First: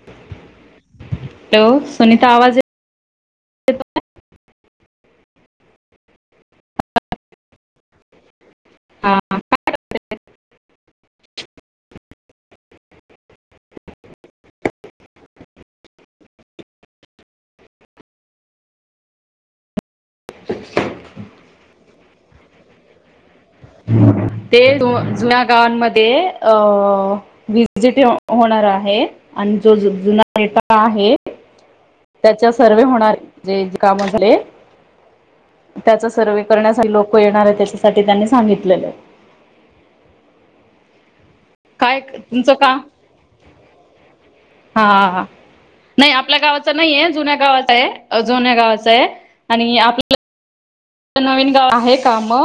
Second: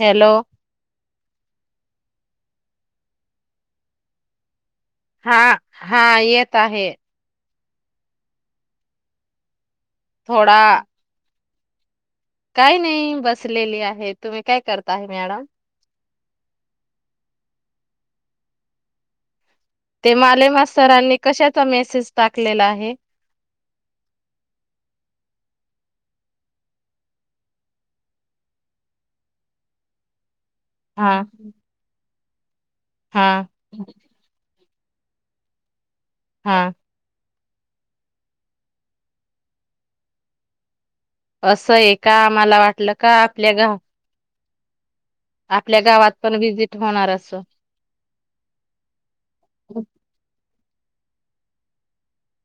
Hello hello Sunita आवाज येत हा हा येत आहे हा ह थोडा काय नाही बसलेली आहे तुम्ही काय करताय मॅडम ते मालेमा सरांनी कशाचा मेसेज टाकलेला आहे ते जुन्या गावांमध्ये अ विजिट होणार आहे आणि जो जुना पलका आहे हा तुमचा सर्वे होणार हा जे काम झाले. त्याचा सर्वे हा करण्यासाठी लोक येणार आहेत. त्याच्यासाठी त्यांनी सांगितलेल. असं आहे काय का तुमचं आम्हाला का वाटलं आपल्या गा हा आपल्या नाही गावात पण आपल्या गावाच व्हिजिट नाहीय होणार जुन्या असं गावाचा आहे जुन्या गावाच आहे आणि आपल्या नवीन गाव आहे का म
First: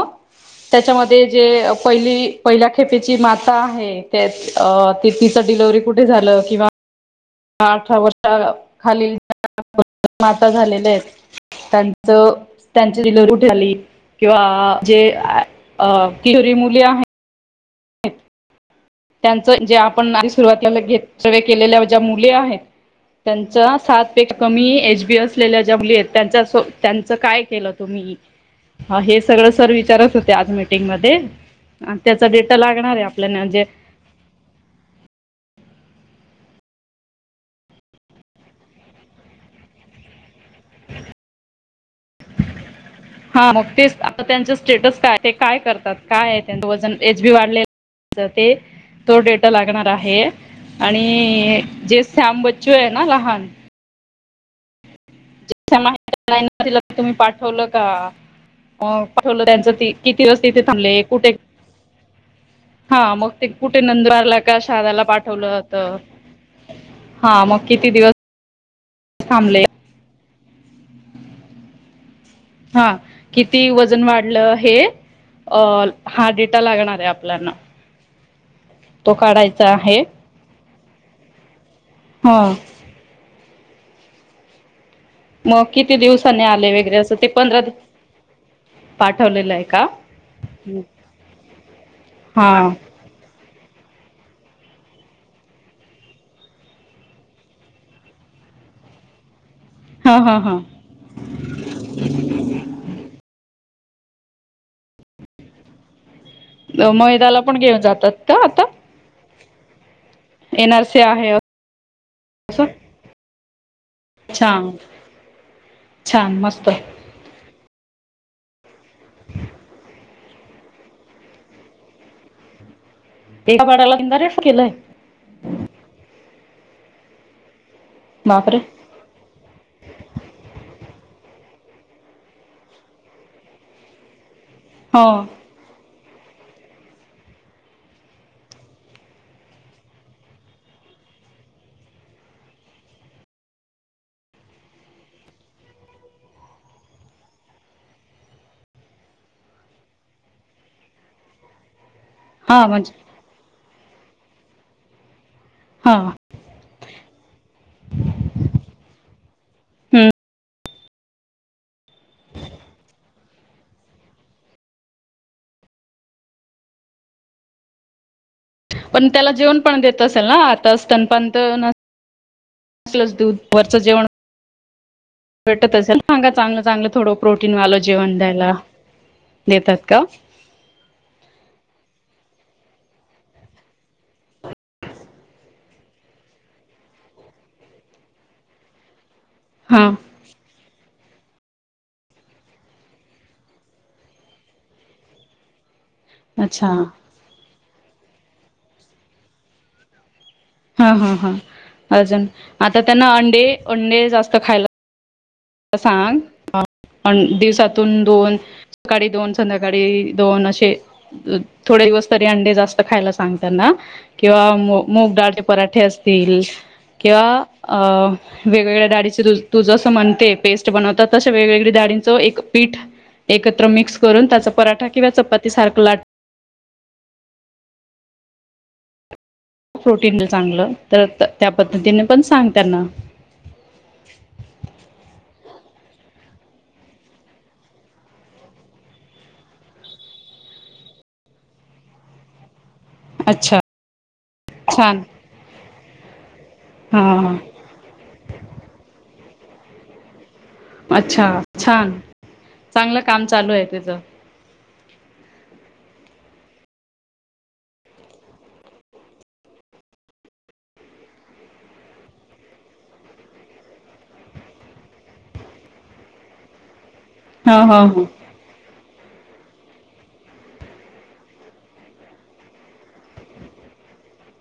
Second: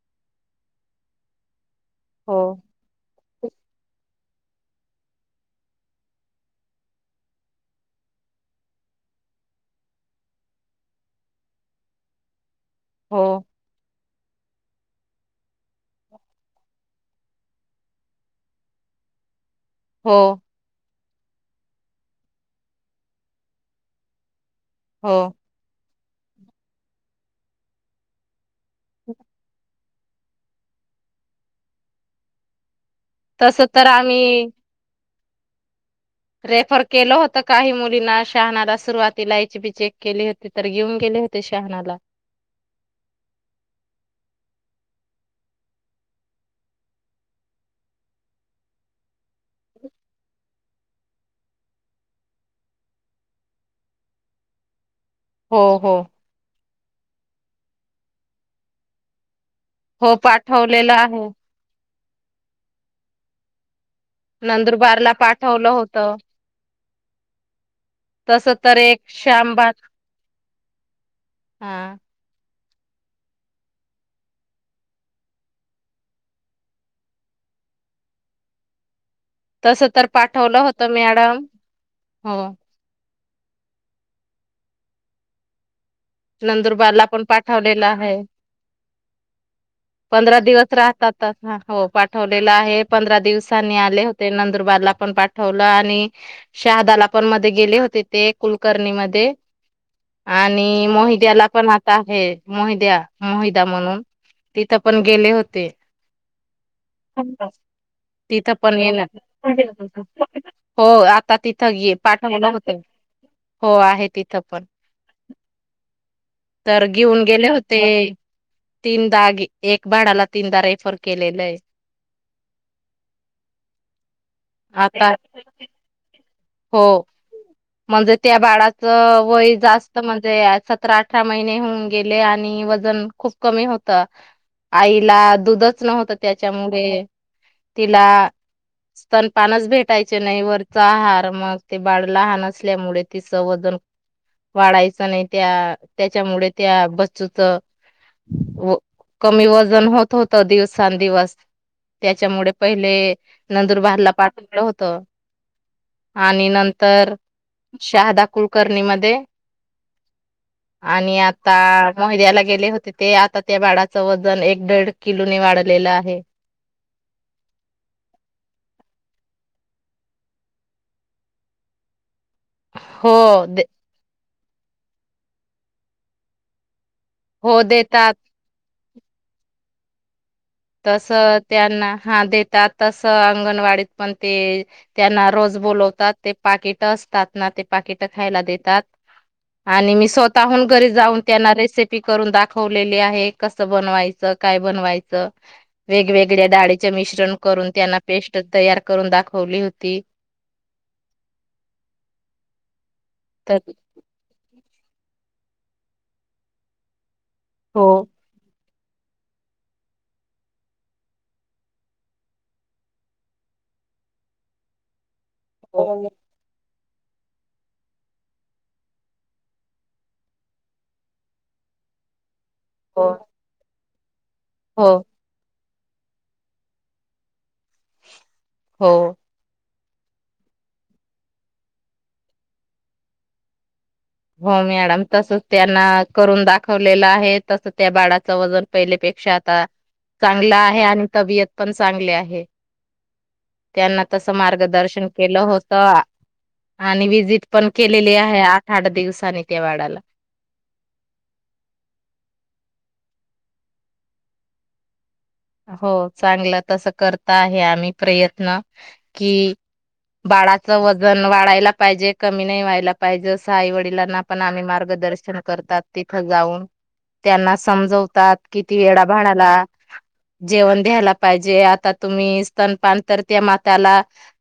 त्याच्यामध्ये जे पहिली हो पहिल्या खेपेची माता आहे. त्या तिचं डिलवर्ही कुठे झालं किंवा अठरा वर्ष खालीलच्या माता झालेल्या आहेत त्यांचं त्यांची हो डिलिव्हरी कुठे झाली? किंवा जे किशोरी मुली आहे त्यां जे आपण हो आधी सुरवातला घेतल सर्वे केलेल्या ज्या मुली आहेत त्यांच सात पेक्षा कमी एच हो बी असलेल्या ज्या मुली आहेत त्यांच त्यांचं काय केलं तुम्ही. हा हे सगळं सर विचार आज विचारत होते मीटिंगमध्ये आणि त्याचा डेटा लागणार आहे आपल्याला जे मी रेफर केलं होतं काही मुलींना शहाणाला सुरुवातीलायची बी चेक केली होती तर घेऊन गेले होते शहाणाला हा मग ते आता त्यांच स्टेटस काय ते काय करतात काय आहे त्यां वजन एच बी वाढले ते तो डेटा लागणार आहे आणि जे सॅम बच्चू आहे ना लहान हो हो ति तुम्ही पाठवलं का पाठवलं किती हो दिवस तिथे पाठवलेलं थांबले आहे कुठे हा मग ते कुठे नंदवारला का शदाला नंदुरबारला पाठवलं होत होतं हा म तस तर एक श्यामबाग हा! हा किती वजन वाढलं हे, अ हा डेटा लागणार आहे आपल्याना. तो काढायचा तस आहे. तर पाठवलं मॅडम. हो हा! मग! किती दिवसांनी आले वगैरे नंदुरबारला असं पण ते पंधरा पाठवलेला आहे, पाठवलेलं आहे का? पंधरा दिवस राहतात, हो हा पाठवलेला आहे पंधरा दिवसानी आ ले होते नंदुरबार ला पण पाठवलं, आणि शहादाला पण मध्ये गेले होते ते, कुलकर्णी मध्ये हा हा हा! आणि मोहिद्याला पण आता हे, मोहिद्या मोहि म्हणून तिथं पण गेले होते. मैदाला [unintelligible] पण घेऊन जातात का तिथ आता पण येणार [unintelligible] एन आर हो सी आहे आता तिथं पाठवलं असं होत हो आहे तिथ पण. छान छान मस्त तर घेऊन गेले होते. [inaudible] तिनदागी एक भाडाला तीनदा रेफर केलेलंय तेकापाडाला तीनदा रेस्ट केलय आता हो! म्हणजे त्या बापरे बाळाचं वय जास्त, म्हणजे सतरा आठ अठरा महिने होऊन गेले, आणि वजन खूप कमी होत. हो आईला दूधच नव्हतं त्याच्यामुळे तिला स्तनपानच भेटायचे नाही, वरचा आहार मग ते बाळ लहानच असल्यामुळे तिचं वजन वाढायचं नाही त्या त्याच्यामुळे त्या बच्चूच व कमी वजन होत होत दिवसांंदिवस. त्याच्यामुळे हा म्हणजे पहिले नंदुरबारला पाठवलं होतं. हा आणि नंन तर. शहादा कुलकर्णी मधे [inaudible] आणि आता महिद्याला गेले होते ते, आता त्या बाळाचं वजन एक दीड किलो ने वाढलेलं आहे.. पण त्याला जेवण पण देत असेल ना आता, स्तनपान त कसलच दूध हो दे वरचं जेवण भेटत असेल सांगा चांगलं चांगलं थोडं प्रोटीन हो वाल देतात जेवन द्यायला देतात का? तस त्यांना हा देतात तस अंगणवाडीत पण ते त्यांना रोज बोलवतात ते पाकिट असतात ना ते पाकिट खायला देतात. हा आणि मी स्वतःहून घरी जाऊन त्यांना रेसिपी करून दाखवलेली आहे कस बनवायचं काय बनवायचं वेगवेगळ्या अच्छा डाळीचे मिश्रण करून त्यांना पेस्ट तयार करून दाखवली होती. हा हा हां अजून आत तर त्यांना अंडे तर अंडे जास्त खायला स सांग न हो दिवसातून दोन सकाळी दोन संध्याकाळी दोन अशे थोडे दिवस तरी अंडे जास्त खायला सांग त्यांना किंवा मुग डाळ पराठे हो असतील. किंवा वेगवेगळ्या डाळीच तु तू जस म्हणते पेस्ट बनवतात अशा वेगवेगळे दाळींच एक पीठ हो एकत्र मिक्स करून [unintelligible] पराठा हो किंवा चपाती सारख लाटुन हो. प्रोटीन दे चांगल तर त्या पद्धतीने पण सांग त्यांना. हो मॅडम तसच त्यांना करून दाखवलेलं आहे तस त्या बाळाच वजन पहिलेपेक्षा आता चांगलं आहे आणि तबीयत पण चांगली आहे. अच्छा त्यांना तस छान मार्गदर्शन केलं हो त हा आणि हा विजिट पण केलेली आहे आ दिवसानी येते वाढाला. अच्छा छान चांगल काम चालू आहे त्येज. हो चांगलं तस करता आहे आम्ही प्रयत्न कि बाळाच वजन वाढायला पाहिजे कमी नाही व्हायला पाहिजे अस आई वडिलांना पण आम्ही मार्गदर्शन करतात तिथं जाऊन. ह त्यांना ह ह समजवतात किती वेळा बाळाला. जेवण द्यायहेला पाहिजे आता तुम्ही स्तनपान तर त्या मात्याला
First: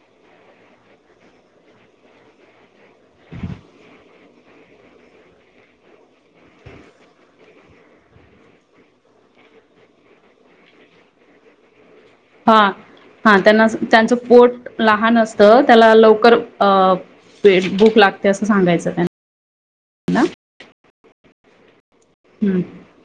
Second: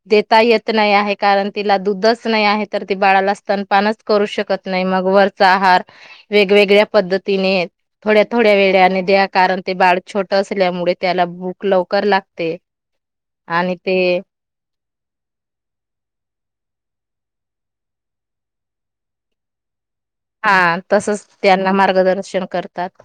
देता येत नाही आहे, कारण तिला दुधंच नाही आहे तर ती बाळाला स्तनपानच करू शकत नाही मग वरचा आहार वेगवेगळ्या पद्धतीने थोड्या थोड्या वेळाने द्या कारण ते बाळ छोट त्या मूळे त्याला भूक लागते हा हा त्यांना आणि ते त्यांच पोट लहान असत त्याला लवकर अ पे भूक लागते अस सांगायचं त्याना. हा तसच त्यांना मार दर्शन हम्म करतात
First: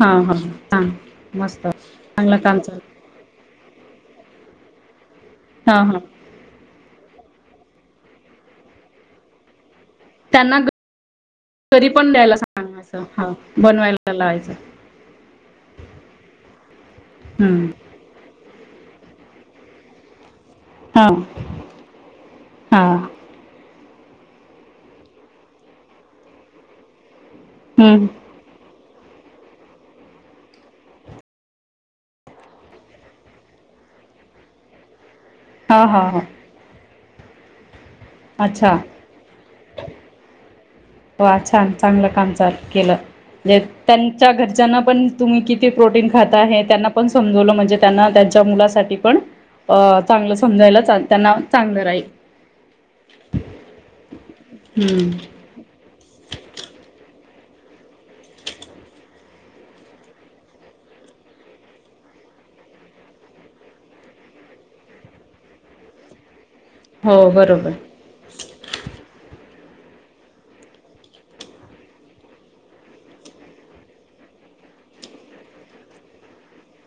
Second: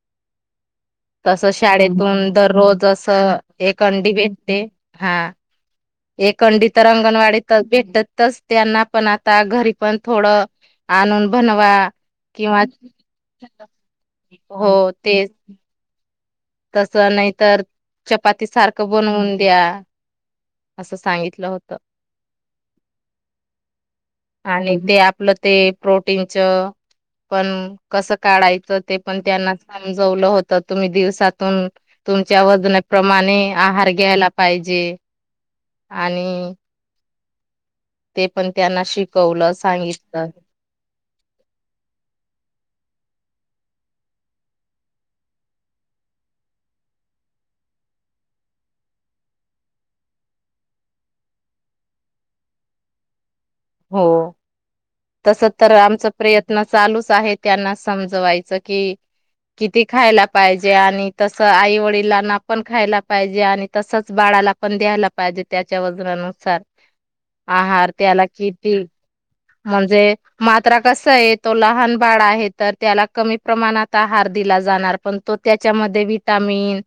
हा हा छान तस मस्त शाळेतुन चांगलं काम चालू दररोज असं एक अंडी भेटते हा. हा हा एकंडी तर अंगणवाडी ईथच भेटतच त्यांना पण आता घरी पण थोड त्यांना आणून बनवा घरी पण द्यायला किंवा सांगायचं हा बनवायला लावायचं हो तेच तस नाहीतर हम्म चपाती सारख बनवून द्या. अस हा सांगितल होत. हा आणि ते आपलं ते प्रोटीनच पण हम्म कसं काढायचं ते. पण त्यांना समजवलं होतं तुम्ही दिवसात तुमच्या वजनाप्रमाणे आहार घ्यायला पाहिजे. हा हा हा आणि ते पण अच्छा त्यांना शिकवलं सांगितलं. वा छान चांगलं काम चालू केलं म्हे त्यांच्या घरच्यांना पण तुम्ही किती प्रोटीन खाता हे त्यांना पण समजवलं म्हणजे त्यांना त्यांच्या मुलासाठी पण अ चांगलं समजायला चा त्यांना चांगलं राहील. हो. हम्म तस तर आमचं प्रयत्न चालूच आहे त्यांना समजवायचं कि किती खायला पाहिजे आणि तसं आईवडिलां ना पण खायला पाहिजे आणि तसच बाळाला पण द्यायला पाहिजे त्याच्या वजनानुसार. हो बरोबर आहार त्याला किती. म्हणजे मात्रा कस आहे तो लहान बाळ आहे तर त्याला कमी प्रमाणात आहार दिला जाणार पण तो त्याच्यामध्ये विटामिन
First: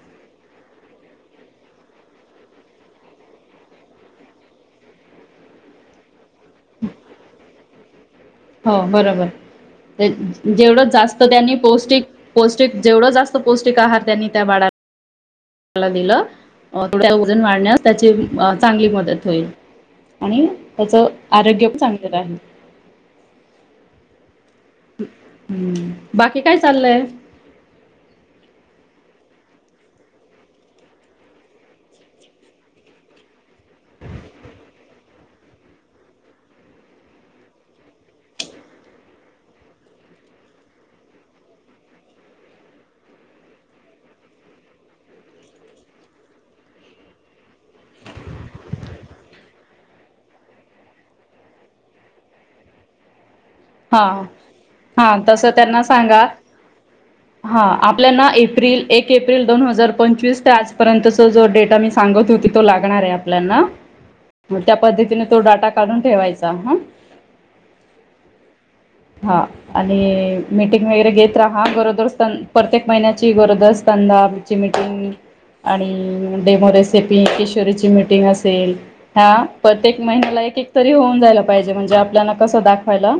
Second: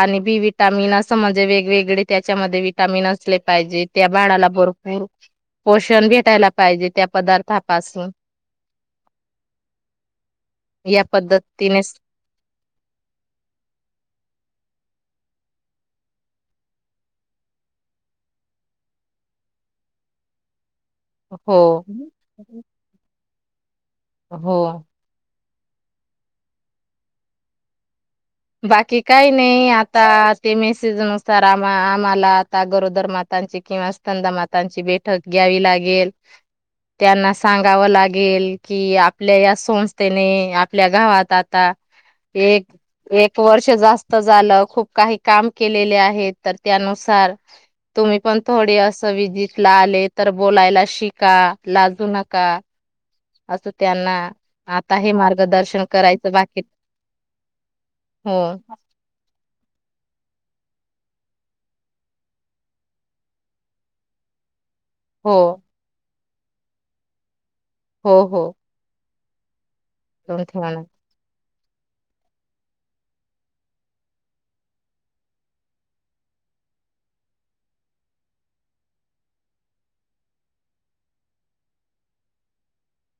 आणि बि विटामिन असं म्हणजे वेगवेगळे त्याच्यामध्ये विटामिन असले पाहिजे त्या बाळाला भरपूर पोषण भेटायला पाहिजे त्या पदार्थापासून. हो बरोबर जेवढंच या जास्त त्यांनी पद्धतीनेच पौष्टिक पौष्टिक जेवढ जास्त पौष्टिक आहार त्यांनी त्या बाळा त्याला दिलं थोड वजन वाढण्यास त्याची चांगली मदत होईल आणि त्याचं आरोग्य पण हो. चांगलेलं राहील. हो. हम्म बाकी काय चाललंय. बाकी काही नाही आता ते मेसेजनुसार आम्हा आम्हाला आता गरोदर मातांची किंवा स्तनदा मातांची बैठक घ्यावी लागेल. त्यांना सांगावं लागेल कि आपल्या या संस्थेने आपल्या गावात आता एक एक वर्ष जास्त झालं खूप काही काम केलेले आहे, तर त्यानुसार तुम्ही पण थोडे असं विजिटला आले तर बोलायला शिका लाजू नका. असं हा त्यांना आता हे हा तसं त्यांना मार्गदर्शन सांगा करायचं, बाकीत हा आपल्याना एप्रिल एक एप्रिल दोन हजार पंचवीस तर आजपर्यंतचा जो डेटा मी सांगत होती तो लागणार आहे आपल्याना. त्या पद्धतीने तो हो, डाटा काढून ठेवायचा. चाहा हो हो. हा. आणि करून ठेवाणार. मीटिंग वगैरे घेत हा गरोदर स्तन प्रत्येक महिन्याची गरोदर स्तनदांची मिटिंग आणि डेमो रेसिपी किशोरीची मिटिंग असेल, ह्या प्रत्येक महिन्याला एक एक तरी होऊन जायला पाहिजे म्हणजे आपल्याला कस दाखवायला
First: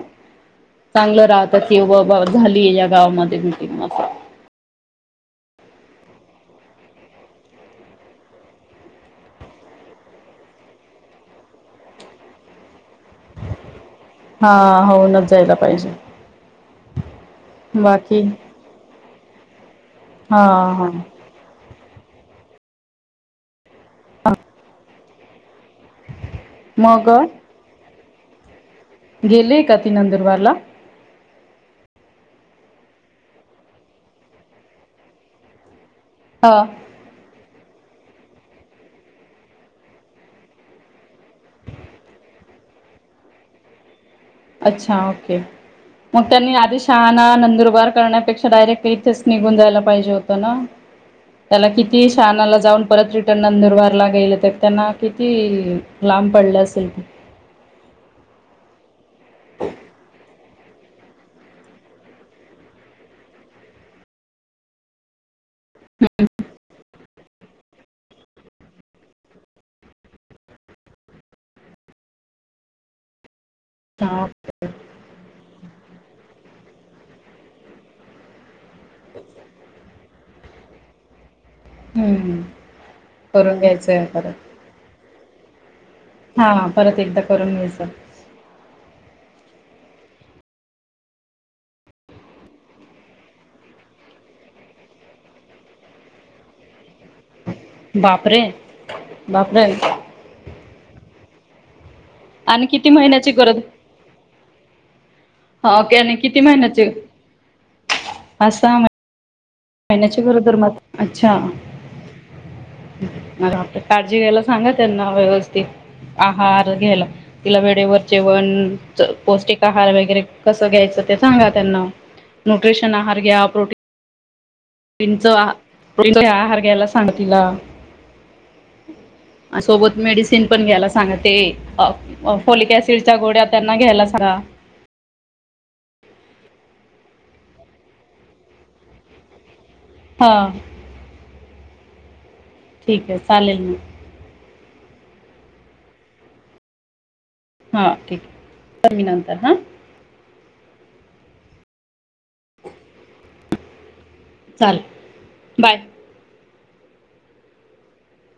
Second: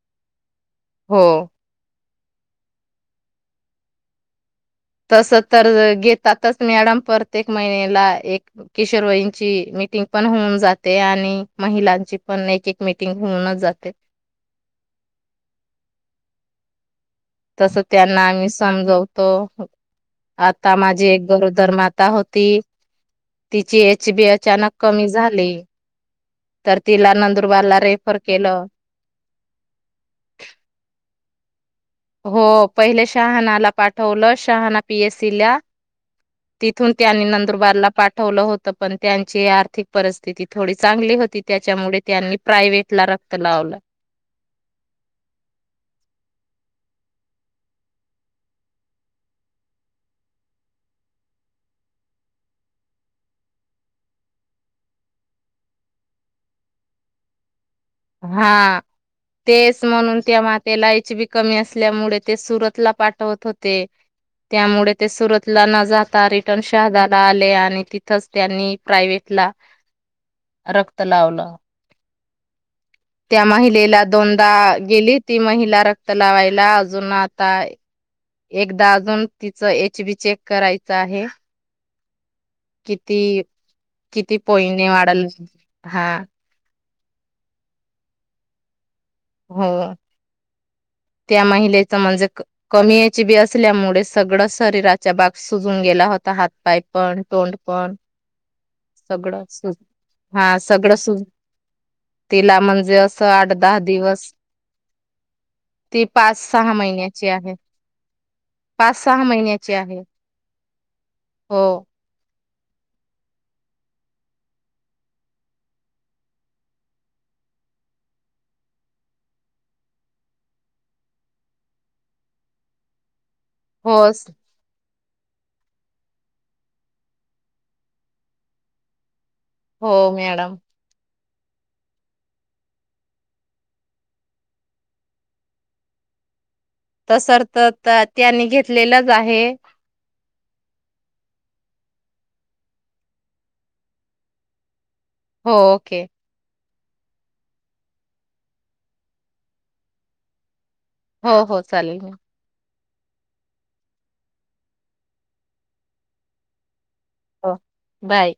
हो. चांगलं राहतं की व झालीय या गावामध्ये मीटिंग असं. तसं तर घेतातच मॅडम प्रत्येक महिन्याला एक किशोरवईंची ची मिटिंग पण होऊन जाते आणि महिलांची पण एक मीटिंग होऊनच जाते. हा होऊनच जायला पाहिजे. तस बाकी त्यांना आम्ही सांग तो हा आता हा माझी एक गरोदर नात होती, तिची एच बी अचानक कमी झाली, तर मग तिला नंदुरबारला रे फर केलं. गेले का ती नंदुरबारला हो पहिले शहानाला पाठवलं शहाना पी एस सी ला, हा तिथून त्यानी नंतर बार पाठवलं होत पण त्यांची आर्थिक परिस्थिती थोडी चांगली होती त्याच्यामुळे त्यांनी प्रायव्हेट ला रक्त लावलं. अच्छा ओके. मग त्यांनी आधी शहाणा, नंदुरबार करण्यापेक्षा डायरेक्ट इथेच निघून जायला पाहिजे होतं ना, त्याला किती शहानाला जाऊन परत रिटर्न नंदुरबारला गेले तर त्यांना किती लांब पडले असेल ते. हां, तेच म्हणून त्या मात एच बी कमी असल्यामुळे ते सुरतला पाठवत होते त्यामुळे ते सुरत त न जाता रिटर्न शहानाला आले आणि तिथ तिथंच त्यांनी प्रायव्हेटला रक्त लावलं. त्या महिलेला हा दोनदा गेली ती महिला रक्त लावायला अजून आता एकदा अजून तिचं एच बी चेक करायच आहे. हम्. किती किती पॉईंटने वाढल हा. हा परत एकदा करून घ्यायचं. हो त्या महिलेच म्हणजे कमी एच बी असल्यामुळे सगळं शरीराच्या भाग सुजून गेला होता हात, पाय पण तोंड पण बापरे सगळं बापरे सु हा सगळं सुज तिला आणि किती म्हणजे असं महिन्याची आठ, गरज दहा दिवस हा ती आणि पाच, किती सहा महिन्याची आहे. पाच, सहा महिन्या महिन्याची गरोदर म अच्छा म आता काळजी घ्यायला सांगा त्यांना व्यवस्थित आहार घ्यायला तिला वेळेवर जेवण, पौष्टिक आहार, वगैरे कसं घ्यायचं ते सांगा त्यांना न्यूट्रिशन आहार, घ्या हो चं-प्रोटीनच आहार घ्यायला सांग तिला. हो सोबत मेडिसिन मॅडम पण घ्यायला सांगत ते फोलिकऍसिडच्या गोळ्या त्यांना घ्यायला सांगा. त सर् तर त्यांनी घेतलेलंच आहे, हां, ठीक आहे चालेल म. हो ओके. हा ठीक आहे करेन मी नंतर हा. हो हो चालेल म. चाल बाय. हो बाय.